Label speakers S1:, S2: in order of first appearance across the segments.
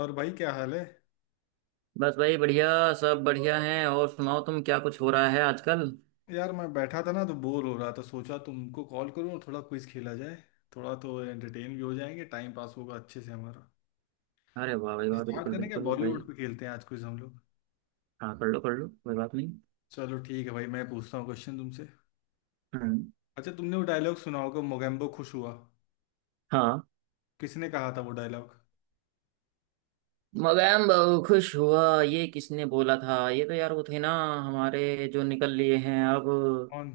S1: और भाई, क्या हाल है?
S2: बस भाई बढ़िया। सब बढ़िया हैं। और सुनाओ तुम, क्या कुछ हो रहा है आजकल?
S1: यार, मैं बैठा था ना तो बोर हो रहा था, सोचा तुमको कॉल करूँ, थोड़ा क्विज खेला जाए। थोड़ा तो एंटरटेन भी हो जाएंगे, टाइम पास होगा अच्छे से हमारा।
S2: अरे वाह भाई वाह,
S1: स्टार्ट
S2: बिल्कुल
S1: करने के
S2: बिल्कुल भाई।
S1: बॉलीवुड पे खेलते हैं आज क्विज हम लोग।
S2: हाँ, कर लो कर लो, कोई बात नहीं।
S1: चलो ठीक है भाई, मैं पूछता हूँ क्वेश्चन तुमसे।
S2: हम्म।
S1: अच्छा, तुमने वो डायलॉग सुना होगा, मोगेम्बो खुश हुआ।
S2: हाँ।
S1: किसने कहा था वो डायलॉग?
S2: मगैम बहु खुश हुआ, ये किसने बोला था? ये तो यार वो थे ना, हमारे, जो निकल लिए हैं अब।
S1: कौन?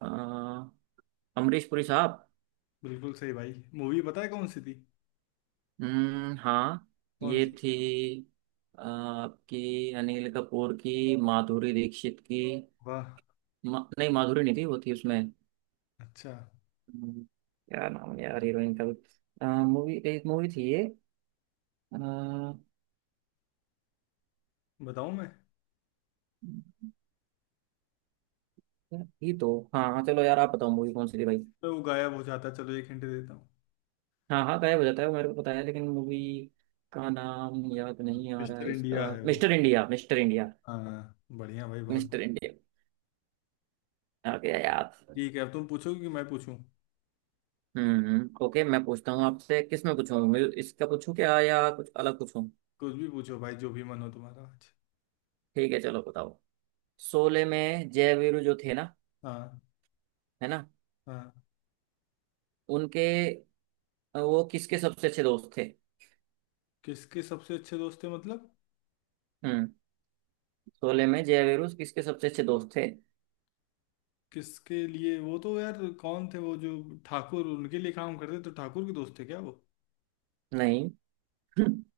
S2: अ, अमरीश पुरी साहब।
S1: बिल्कुल सही भाई। मूवी पता है कौन सी थी?
S2: हम्म। हाँ,
S1: कौन
S2: ये
S1: सी?
S2: थी आपकी, अनिल कपूर की, माधुरी दीक्षित की।
S1: वाह।
S2: नहीं, माधुरी नहीं थी, वो थी उसमें।
S1: अच्छा।
S2: हम्म, क्या नाम है यार हीरोइन का भी, मूवी, एक मूवी थी ये, अ,
S1: बताऊँ मैं?
S2: ये तो। हाँ हाँ, चलो यार, आप बताओ मूवी कौन सी थी भाई।
S1: तो वो गायब हो जाता, चलो एक हिंट देता हूँ।
S2: हाँ हाँ, गायब हो जाता है वो, मेरे को पता है, लेकिन मूवी का नाम याद नहीं आ रहा
S1: मिस्टर
S2: है इसका।
S1: इंडिया है वो।
S2: Mister India, mister India.
S1: हाँ बढ़िया भाई, बहुत।
S2: मिस्टर इंडिया, आ गया याद।
S1: ठीक है, अब तुम पूछोगे कि मैं पूछूं?
S2: हम्म। ओके, मैं पूछता हूँ आपसे, किस में पूछूँ, इसका पूछूं क्या या कुछ अलग पूछूं?
S1: कुछ भी पूछो भाई, जो भी मन हो तुम्हारा आज।
S2: ठीक है, चलो बताओ। शोले में जय वीरू जो थे ना,
S1: हाँ,
S2: है ना?
S1: हाँ।
S2: उनके, वो किसके सबसे अच्छे दोस्त थे?
S1: किसके सबसे अच्छे दोस्त थे मतलब?
S2: हम्म, शोले में जय वीरू किसके सबसे अच्छे दोस्त थे?
S1: किसके लिए? वो तो यार कौन थे वो जो ठाकुर, उनके लिए काम करते, तो ठाकुर के दोस्त थे क्या वो?
S2: नहीं।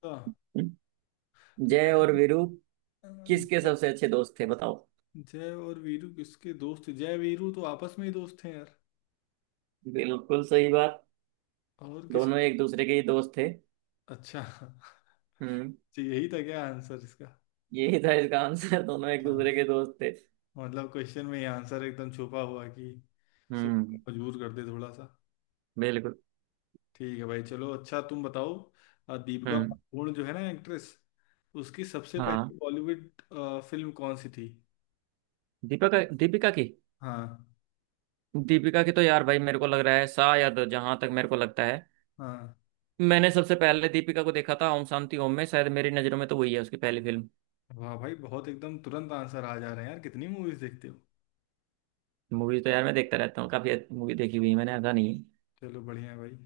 S1: हाँ। तो
S2: जय और
S1: जय
S2: वीरू किसके
S1: अ,
S2: सबसे अच्छे दोस्त थे, बताओ।
S1: जय और वीरू किसके दोस्त थे? जय वीरू तो आपस में ही दोस्त हैं यार।
S2: बिल्कुल सही बात।
S1: और किसी?
S2: दोनों एक दूसरे के ही दोस्त थे।
S1: अच्छा।
S2: हम्म।
S1: तो यही था क्या आंसर इसका?
S2: यही था इसका आंसर। दोनों एक
S1: हाँ।
S2: दूसरे के दोस्त थे।
S1: मतलब क्वेश्चन में ही आंसर एकदम छुपा हुआ कि सो-
S2: हम्म।
S1: मजबूर कर दे थोड़ा सा।
S2: बिल्कुल।
S1: ठीक है भाई, चलो अच्छा तुम बताओ। दीपिका
S2: हम्म।
S1: पादुकोण जो है ना, एक्ट्रेस, उसकी सबसे
S2: हाँ,
S1: पहली बॉलीवुड फिल्म कौन सी थी?
S2: दीपिका, दीपिका की।
S1: हाँ,
S2: दीपिका की तो यार भाई, मेरे को लग रहा है शायद, जहां तक मेरे को लगता है,
S1: हाँ।
S2: मैंने सबसे पहले दीपिका को देखा था ओम शांति ओम में, शायद मेरी नजरों में तो वही है उसकी पहली फिल्म।
S1: वाह भाई बहुत, एकदम तुरंत आंसर आ जा रहे हैं यार, कितनी मूवीज देखते हो।
S2: मूवी तो यार मैं देखता रहता हूँ, काफी मूवी देखी हुई है मैंने, ऐसा नहीं है।
S1: चलो बढ़िया है भाई।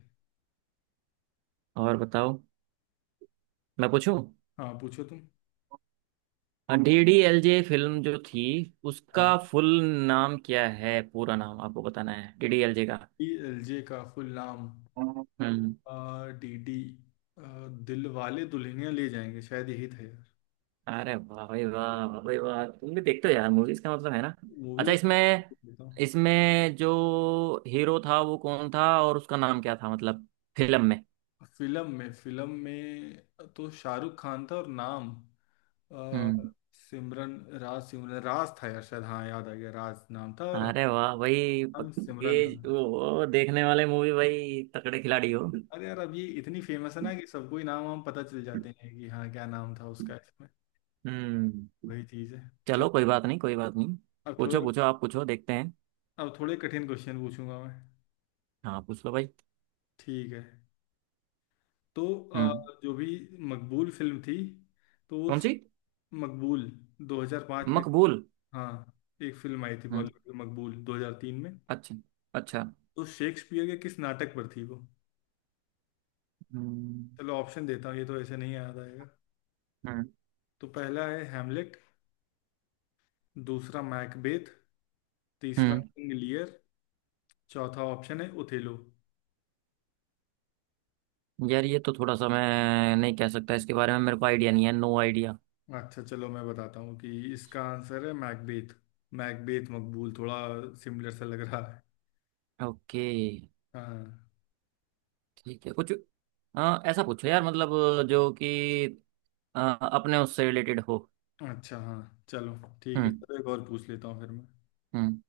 S2: और बताओ। मैं पूछूं?
S1: हाँ पूछो तुम।
S2: DDLJ फिल्म जो थी,
S1: हाँ,
S2: उसका फुल नाम क्या है? पूरा नाम आपको बताना है DDLJ का।
S1: डी एल जे का फुल नाम?
S2: हम्म, हम्म
S1: D D Dilwale Dulhania ले जाएंगे, शायद यही था यार।
S2: अरे वाह भाई वाह, वाह भाई वाह, तुम भी देखते हो यार मूवीज, का मतलब है ना? अच्छा,
S1: मूवीज।
S2: इसमें इसमें जो हीरो था वो कौन था, और उसका नाम क्या था, मतलब फिल्म में।
S1: फिल्म में, फिल्म में तो शाहरुख खान था, और नाम अ,
S2: हम्म।
S1: सिमरन। राज, सिमरन, राज था यार शायद, हाँ याद आ गया, राज नाम था और
S2: अरे वाह भाई
S1: नाम
S2: पक्के।
S1: सिमरन था।
S2: वो देखने वाले मूवी भाई, तगड़े खिलाड़ी हो।
S1: अरे यार, अब ये इतनी फेमस है ना कि सबको ही नाम वाम पता चल जाते हैं, कि हाँ क्या नाम था उसका इसमें।
S2: हम्म।
S1: वही चीज़ है। चल,
S2: चलो, कोई बात नहीं, कोई बात नहीं।
S1: अब थोड़ा,
S2: पूछो पूछो, आप पूछो, देखते हैं।
S1: अब थोड़े कठिन क्वेश्चन पूछूंगा मैं।
S2: हाँ, पूछ लो भाई।
S1: ठीक है। तो
S2: हम्म।
S1: अ, जो भी मकबूल फिल्म थी, तो वो
S2: कौन सी?
S1: मकबूल 2005 में,
S2: मकबूल।
S1: हाँ, एक फिल्म आई थी
S2: हम्म।
S1: बॉलीवुड की, मकबूल 2003 में,
S2: अच्छा, अच्छा।
S1: तो शेक्सपियर के किस नाटक पर थी वो?
S2: हम्म।
S1: चलो ऑप्शन देता हूँ, ये तो ऐसे नहीं याद आएगा।
S2: हम्म।
S1: तो पहला है हैमलेट, दूसरा मैकबेथ, तीसरा
S2: हम्म।
S1: किंग लियर, चौथा ऑप्शन है ओथेलो।
S2: यार ये तो थोड़ा सा मैं नहीं कह सकता, इसके बारे में मेरे को आइडिया नहीं है, नो आइडिया।
S1: अच्छा चलो मैं बताता हूँ कि इसका आंसर है मैकबेथ। मैकबेथ, मकबूल, थोड़ा सिमिलर सा लग रहा है।
S2: ओके।
S1: हाँ।
S2: ठीक है कुछ, हाँ ऐसा पूछो यार, मतलब जो कि अ, अपने उससे रिलेटेड हो।
S1: अच्छा, हाँ चलो। ठीक है,
S2: हम्म।
S1: चलो एक और पूछ लेता हूँ फिर मैं।
S2: हम्म।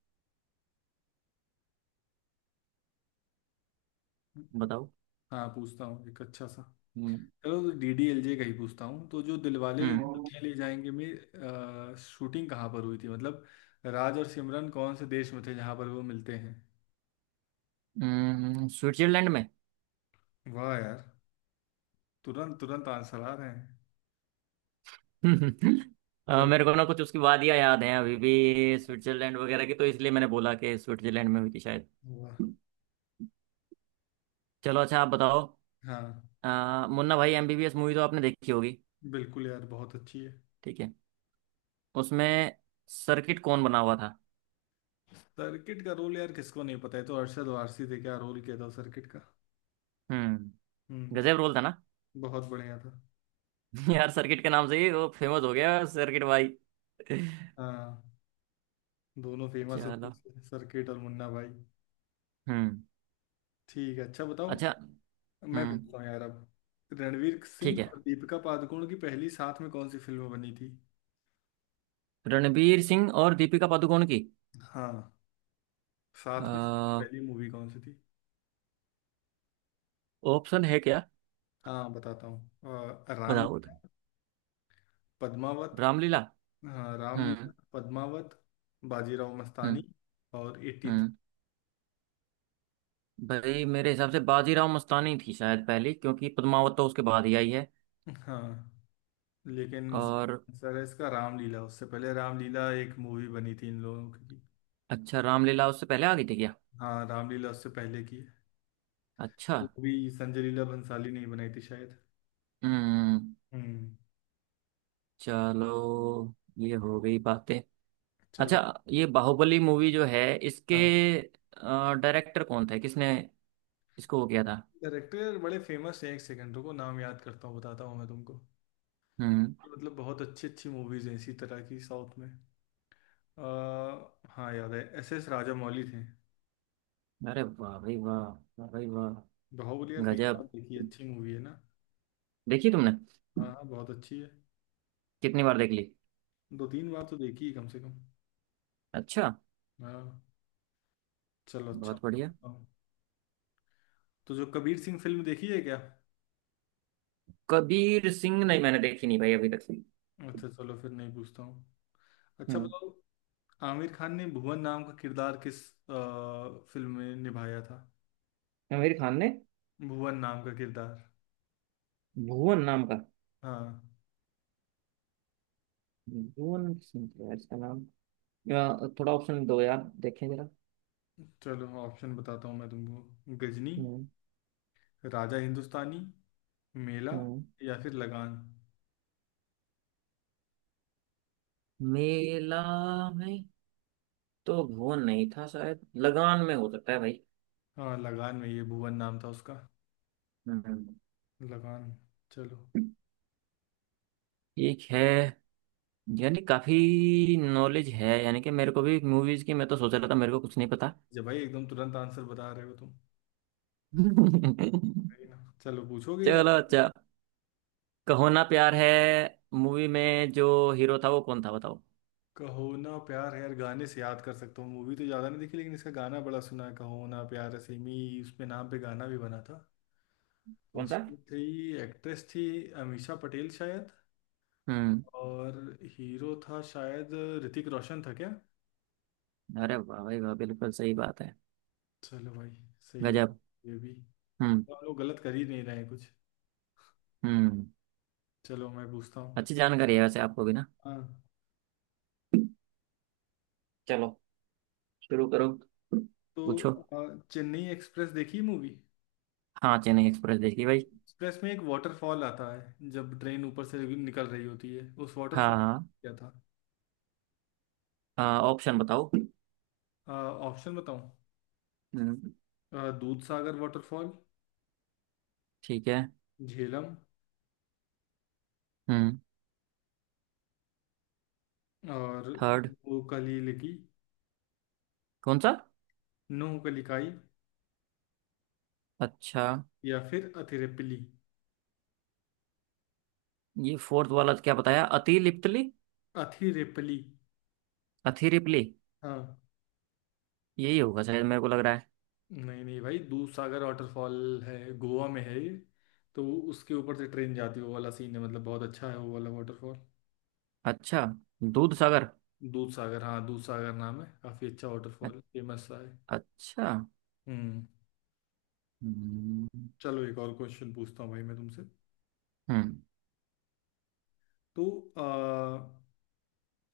S2: बताओ।
S1: हाँ पूछता हूँ एक अच्छा सा।
S2: हम्म।
S1: चलो डीडीएलजे का ही पूछता हूँ। तो जो दिलवाले
S2: हम्म।
S1: दुल्हनिया ले जाएंगे में शूटिंग कहाँ पर हुई थी मतलब? राज और सिमरन कौन से देश में थे जहाँ पर वो मिलते हैं?
S2: स्विट्जरलैंड में।
S1: वाह यार, तुरंत तुरंत आंसर आ रहे हैं।
S2: हम्म।
S1: चल,
S2: मेरे को ना कुछ उसकी वादियाँ याद हैं अभी भी, स्विट्जरलैंड वगैरह की, तो इसलिए मैंने बोला कि स्विट्जरलैंड में हुई थी शायद।
S1: वाह।
S2: चलो, अच्छा आप बताओ।
S1: हाँ
S2: मुन्ना भाई MBBS मूवी तो आपने देखी होगी।
S1: बिल्कुल यार, बहुत अच्छी है।
S2: ठीक है। उसमें सर्किट कौन बना हुआ था?
S1: सर्किट का रोल यार, किसको नहीं पता है? तो अरशद वारसी थे, क्या रोल किया था सर्किट का।
S2: हम्म। गजब
S1: हम्म।
S2: रोल था ना।
S1: बहुत बढ़िया था।
S2: यार सर्किट के नाम से ही वो फेमस हो गया, सर्किट भाई।
S1: हाँ, दोनों फेमस होते
S2: चलो।
S1: थे, सर्किट और मुन्ना भाई।
S2: हम्म।
S1: ठीक है, अच्छा
S2: अच्छा।
S1: बताओ। मैं
S2: हम्म।
S1: पूछता हूँ यार अब, रणवीर
S2: ठीक
S1: सिंह
S2: है,
S1: और दीपिका पादुकोण की पहली साथ में कौन सी फिल्म बनी थी?
S2: रणबीर सिंह और दीपिका पादुकोण की।
S1: हाँ, साथ में सबसे पहली मूवी कौन सी थी?
S2: ऑप्शन है क्या?
S1: हाँ बताता हूँ,
S2: बताओ तो।
S1: रामलीला, पद्मावत,
S2: रामलीला।
S1: हाँ
S2: हम्म।
S1: रामलीला, पद्मावत, बाजीराव मस्तानी
S2: हम्म।
S1: और 83।
S2: हम्म। भाई मेरे हिसाब से बाजीराव मस्तानी थी शायद पहले, क्योंकि पद्मावत तो उसके बाद ही आई है।
S1: हाँ, लेकिन
S2: और?
S1: आंसर है इसका रामलीला, उससे पहले रामलीला एक मूवी बनी थी इन लोगों की।
S2: अच्छा, रामलीला उससे पहले आ गई थी क्या?
S1: हाँ, रामलीला उससे पहले की है।
S2: अच्छा।
S1: वो भी संजय लीला भंसाली ने ही बनाई थी शायद।
S2: हम्म।
S1: हम्म।
S2: चलो, ये हो गई बातें।
S1: चलो।
S2: अच्छा, ये बाहुबली मूवी जो है, इसके
S1: हाँ
S2: डायरेक्टर कौन थे, किसने इसको वो किया था?
S1: डायरेक्टर बड़े फेमस हैं, एक सेकंड रुको, नाम याद करता हूँ बताता हूँ मैं तुमको।
S2: हम्म।
S1: ये मतलब बहुत अच्छी अच्छी मूवीज हैं इसी तरह की साउथ में। आ, हाँ याद है, एस एस राजामौली थे।
S2: अरे वाह भाई वाह, वाह भाई वाह।
S1: बाहुबली यार कई
S2: गजब।
S1: बार देखी है, अच्छी मूवी है ना?
S2: देखी तुमने?
S1: हाँ हाँ, बहुत अच्छी है।
S2: कितनी बार देख ली?
S1: दो तीन बार तो देखी है कम से कम।
S2: अच्छा।
S1: हाँ। चलो अच्छा
S2: बहुत बढ़िया।
S1: पूछता हूँ। तो जो कबीर सिंह फिल्म देखी है क्या?
S2: कबीर सिंह नहीं, मैंने देखी नहीं भाई अभी तक।
S1: अच्छा चलो फिर नहीं पूछता हूँ। अच्छा
S2: हम्म।
S1: बताओ, आमिर खान ने भुवन नाम का किरदार किस आ, फिल्म में निभाया था?
S2: आमिर खान ने
S1: भुवन नाम का किरदार,
S2: भुवन नाम का।
S1: हाँ।
S2: भुवन सिंह है यार इसका नाम। या, थोड़ा ऑप्शन दो यार, देखें जरा।
S1: चलो ऑप्शन बताता हूँ मैं तुमको, गजनी,
S2: हम्म,
S1: राजा हिंदुस्तानी, मेला,
S2: हम्म।
S1: या फिर लगान।
S2: मेला में तो भुवन नहीं था शायद, लगान में हो सकता है भाई।
S1: हाँ, लगान में ये भुवन नाम था उसका,
S2: हम्म।
S1: लगान। चलो,
S2: एक है, यानी काफी नॉलेज है, यानी कि मेरे को भी मूवीज की, मैं तो सोच रहा था मेरे को कुछ नहीं पता।
S1: जब भाई एकदम तुरंत आंसर बता रहे हो तुम, सही ना? चलो, पूछोगे यार?
S2: चलो, अच्छा। कहो ना प्यार है मूवी में जो हीरो था वो कौन था, बताओ।
S1: कहो ना प्यार है, यार गाने से याद कर सकता हूँ, मूवी तो ज़्यादा नहीं देखी, लेकिन इसका गाना बड़ा सुना है, कहो ना प्यार है सेमी उसपे, नाम पे गाना भी बना था। तो
S2: कौन सा?
S1: उसमें थी एक्ट्रेस, थी अमीषा पटेल शायद,
S2: हम्म।
S1: और हीरो था शायद ऋतिक रोशन, था क्या?
S2: अरे वाह भाई वाह, बिल्कुल सही बात है।
S1: चलो भाई, सही हो।
S2: गजब।
S1: ये भी
S2: हम्म।
S1: तो हम लोग गलत कर ही नहीं रहे हैं कुछ।
S2: हम्म।
S1: चलो मैं पूछता हूँ।
S2: अच्छी जानकारी है वैसे आपको भी ना।
S1: हाँ,
S2: चलो, शुरू करो,
S1: तो
S2: पूछो।
S1: चेन्नई एक्सप्रेस देखी मूवी?
S2: हाँ, चेन्नई एक्सप्रेस देखी भाई।
S1: एक्सप्रेस में एक वाटरफॉल आता है जब ट्रेन ऊपर से निकल रही होती है, उस वाटरफॉल
S2: हाँ हाँ।
S1: क्या था?
S2: हाँ, ऑप्शन बताओ।
S1: ऑप्शन बताऊँ?
S2: हम्म।
S1: दूध सागर वाटरफॉल,
S2: ठीक है।
S1: झेलम,
S2: हम्म।
S1: और
S2: थर्ड।
S1: नोकली लिकी,
S2: कौन सा?
S1: नोकलिकाई,
S2: अच्छा,
S1: या फिर अथिरेपली,
S2: ये फोर्थ वाला क्या बताया, अतिलिप्तली?
S1: अथिरेपली।
S2: अथिरिप्ली।
S1: हाँ,
S2: यही होगा शायद, मेरे को लग रहा है।
S1: नहीं नहीं भाई, दूधसागर वाटरफॉल है, गोवा में है ये, तो उसके ऊपर से ट्रेन जाती है, वो वाला सीन है, मतलब बहुत अच्छा है वो वाला वाटरफॉल।
S2: अच्छा। दूध सागर।
S1: दूधसागर, हाँ दूधसागर नाम है, काफ़ी अच्छा
S2: अ-
S1: वाटरफॉल, फेमस सा है।
S2: अच्छा।
S1: हम्म।
S2: हम्म।
S1: चलो एक और क्वेश्चन पूछता हूँ भाई मैं तुमसे।
S2: हम्म।
S1: तो आ,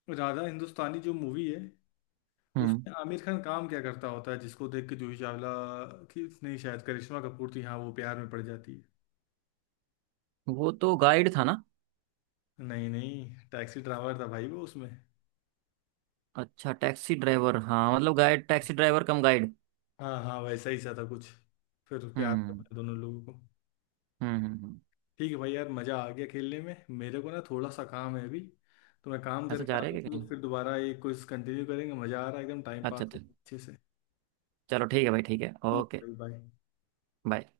S1: राधा हिंदुस्तानी जो मूवी है,
S2: हम्म,
S1: उसमें आमिर खान काम क्या करता होता है, जिसको देख के जूही चावला, थी नहीं शायद, करिश्मा कपूर थी हाँ, वो प्यार में पड़ जाती है।
S2: वो तो गाइड था ना?
S1: नहीं नहीं, टैक्सी ड्राइवर था भाई वो उसमें।
S2: अच्छा, टैक्सी ड्राइवर, हाँ मतलब guide, taxi driver cum guide.
S1: हाँ हाँ, वैसा ही सा था कुछ, फिर प्यार
S2: हम्म।
S1: करने दोनों लोगों को।
S2: हम्म।
S1: ठीक है भाई, यार मज़ा आ गया खेलने में, मेरे को ना थोड़ा सा काम है अभी, तो मैं काम
S2: अच्छा,
S1: करके
S2: जा
S1: आता
S2: रहे
S1: हूँ,
S2: हैं क्या
S1: हम लोग
S2: कहीं?
S1: फिर दोबारा ये क्विज कंटिन्यू करेंगे, मज़ा आ रहा है एकदम, टाइम पास
S2: अच्छा,
S1: हो
S2: अच्छा।
S1: रहा है अच्छे से।
S2: चलो ठीक है भाई, ठीक है,
S1: ठीक
S2: ओके।
S1: है भाई, बाय।
S2: बाय।